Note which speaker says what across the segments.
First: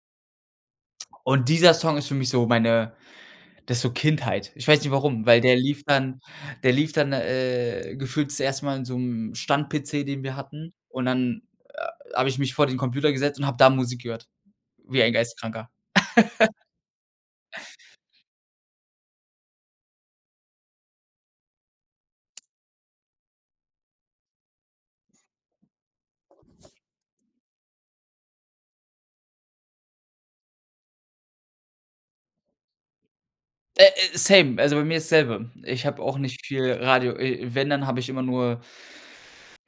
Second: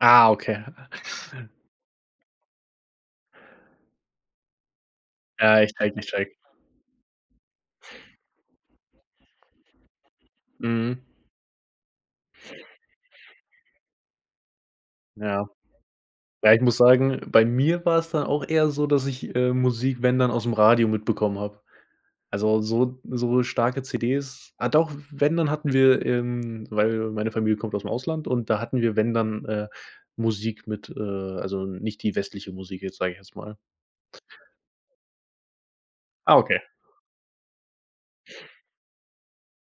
Speaker 1: Ah, okay.
Speaker 2: Und dieser Song ist für mich so meine das so Kindheit. Ich weiß nicht warum, weil der
Speaker 1: Ja, ich
Speaker 2: lief
Speaker 1: checke, ich
Speaker 2: dann
Speaker 1: checke.
Speaker 2: der lief dann, äh, gefühlt zuerst mal in so 'm Stand-PC, den wir hatten
Speaker 1: Mhm.
Speaker 2: und dann, äh, habe ich mich vor den Computer gesetzt und habe da Musik gehört wie ein
Speaker 1: Ja.
Speaker 2: Geisteskranker.
Speaker 1: Ja, ich muss sagen, bei mir war's dann auch eher so, dass ich, äh, Musik wenn dann aus'm Radio mitbekommen habe. Also, so so starke CDs ah doch, wenn dann hatten wir ähm, weil meine Familie kommt aus'm Ausland und da hatten wir wenn dann, äh, Musik mit, äh also, nicht die westliche Musik jetzt, sage ich jetzt mal.
Speaker 2: Äh äh, same. Also, bei mir ist's selbe. Ich habe auch
Speaker 1: Ah,
Speaker 2: nicht
Speaker 1: okay.
Speaker 2: viel Radio äh, wenn, dann habe ich immer nur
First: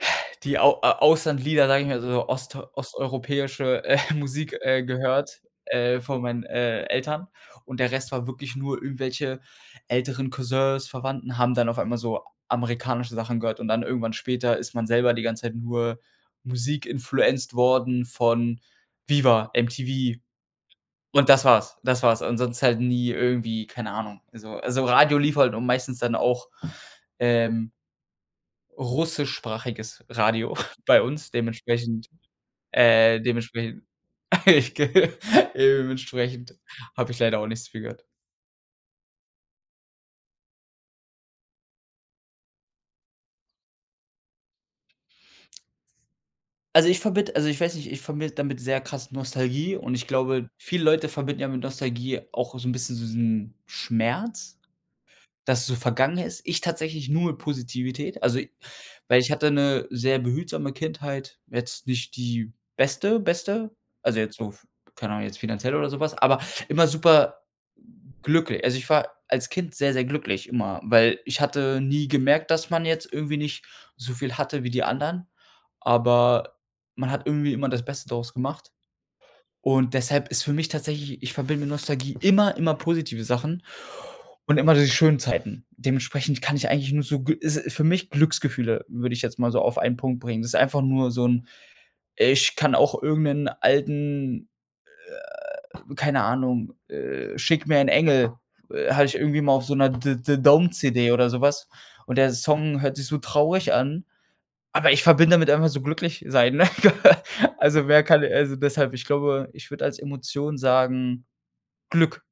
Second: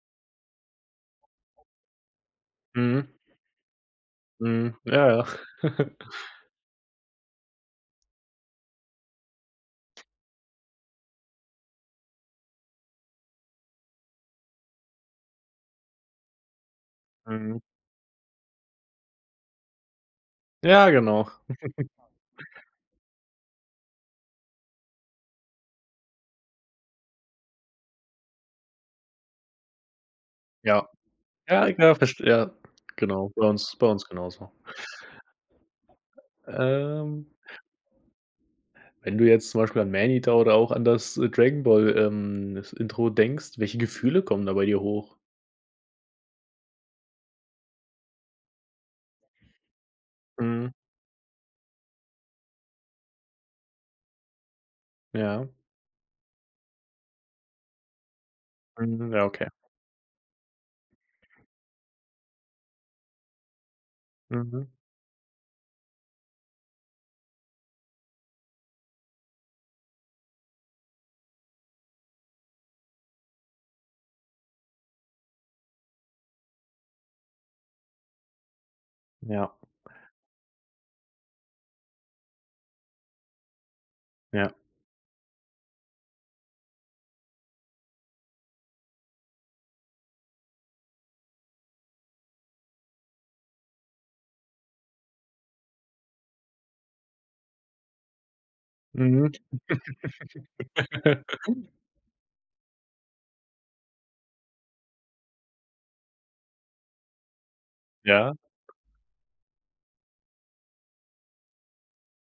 Speaker 2: die Au Auslandlieder, sage ich mal, so ost
Speaker 1: Mhm.
Speaker 2: osteuropäische, äh, Musik,
Speaker 1: Mhm,
Speaker 2: äh,
Speaker 1: ja, ja.
Speaker 2: gehört, äh, von meinen, äh, Eltern und der Rest war wirklich nur irgendwelche älteren Cousins, Verwandten haben dann auf einmal so amerikanische Sachen gehört und dann irgendwann später ist man selber die ganze Zeit nur Musik-influencet
Speaker 1: Mhm.
Speaker 2: worden von Viva, MTV
Speaker 1: Ja, genau.
Speaker 2: und das war's, das war's. Ansonsten halt nie irgendwie, keine Ahnung also also, Radio lief halt und meistens dann auch, ähm russischsprachiges Radio
Speaker 1: Ja.
Speaker 2: bei uns
Speaker 1: Ja, ich kann das
Speaker 2: dementsprechend,
Speaker 1: verst ja,
Speaker 2: äh
Speaker 1: genau. Bei uns
Speaker 2: dementsprechend Ja
Speaker 1: bei uns genauso.
Speaker 2: ich g dementsprechend habe ich
Speaker 1: Ähm,
Speaker 2: leider auch nicht so viel gehört.
Speaker 1: wenn du jetzt zum Beispiel an Maneater oder auch an das Dragon Ball, ähm das Intro denkst, welche Gefühle kommen da bei dir hoch?
Speaker 2: Also, ich verbinde also, ich weiß nicht, ich verbinde damit sehr krass Nostalgie und ich glaube,
Speaker 1: Mhm.
Speaker 2: viele Leute verbinden ja mit Nostalgie auch so 'n bisschen so diesen Schmerz,
Speaker 1: Ja.
Speaker 2: dass es so vergangen ist. Ich tatsächlich nur mit Positivität. Also, ich
Speaker 1: Mhm,
Speaker 2: weil
Speaker 1: ja,
Speaker 2: ich
Speaker 1: okay.
Speaker 2: hatte 'ne sehr behutsame Kindheit. Jetzt nicht die beste, beste, also, jetzt so f
Speaker 1: Mhm.
Speaker 2: keine Ahnung, jetzt finanziell oder so was, aber immer super glückli also, ich war als Kind sehr, sehr glücklich immer, weil ich hatte nie gemerkt, dass man jetzt irgendwie nicht so viel hatte wie die anderen, aber man hat irgendwie immer das Beste daraus gemacht.
Speaker 1: Ja.
Speaker 2: Und deshalb ist für mich tatsächlich ich verbinde mit Nostalgie immer immer positive Sachen
Speaker 1: Ja.
Speaker 2: und immer diese schönen Zeiten. Dementsprechend kann ich eigentlich nur so g ist für mich Glücksgefühle, würde ich jetzt mal so auf einen Punkt bringen. Das ist einfach nur so 'n ich kann auch irgend 'nen alten, äh keine Ahnung, äh, schick mir ein Engel, äh, hatte ich
Speaker 1: Mhm.
Speaker 2: irgendwie mal auf so 'ner The The-Dome-CD oder so was und der Song hört sich so traurig an, aber ich verbinde damit einfach so glücklich sein. Also, wer kann
Speaker 1: Ja.
Speaker 2: also, deshalb, ich glaube, ich würde als Emotion sagen Glück.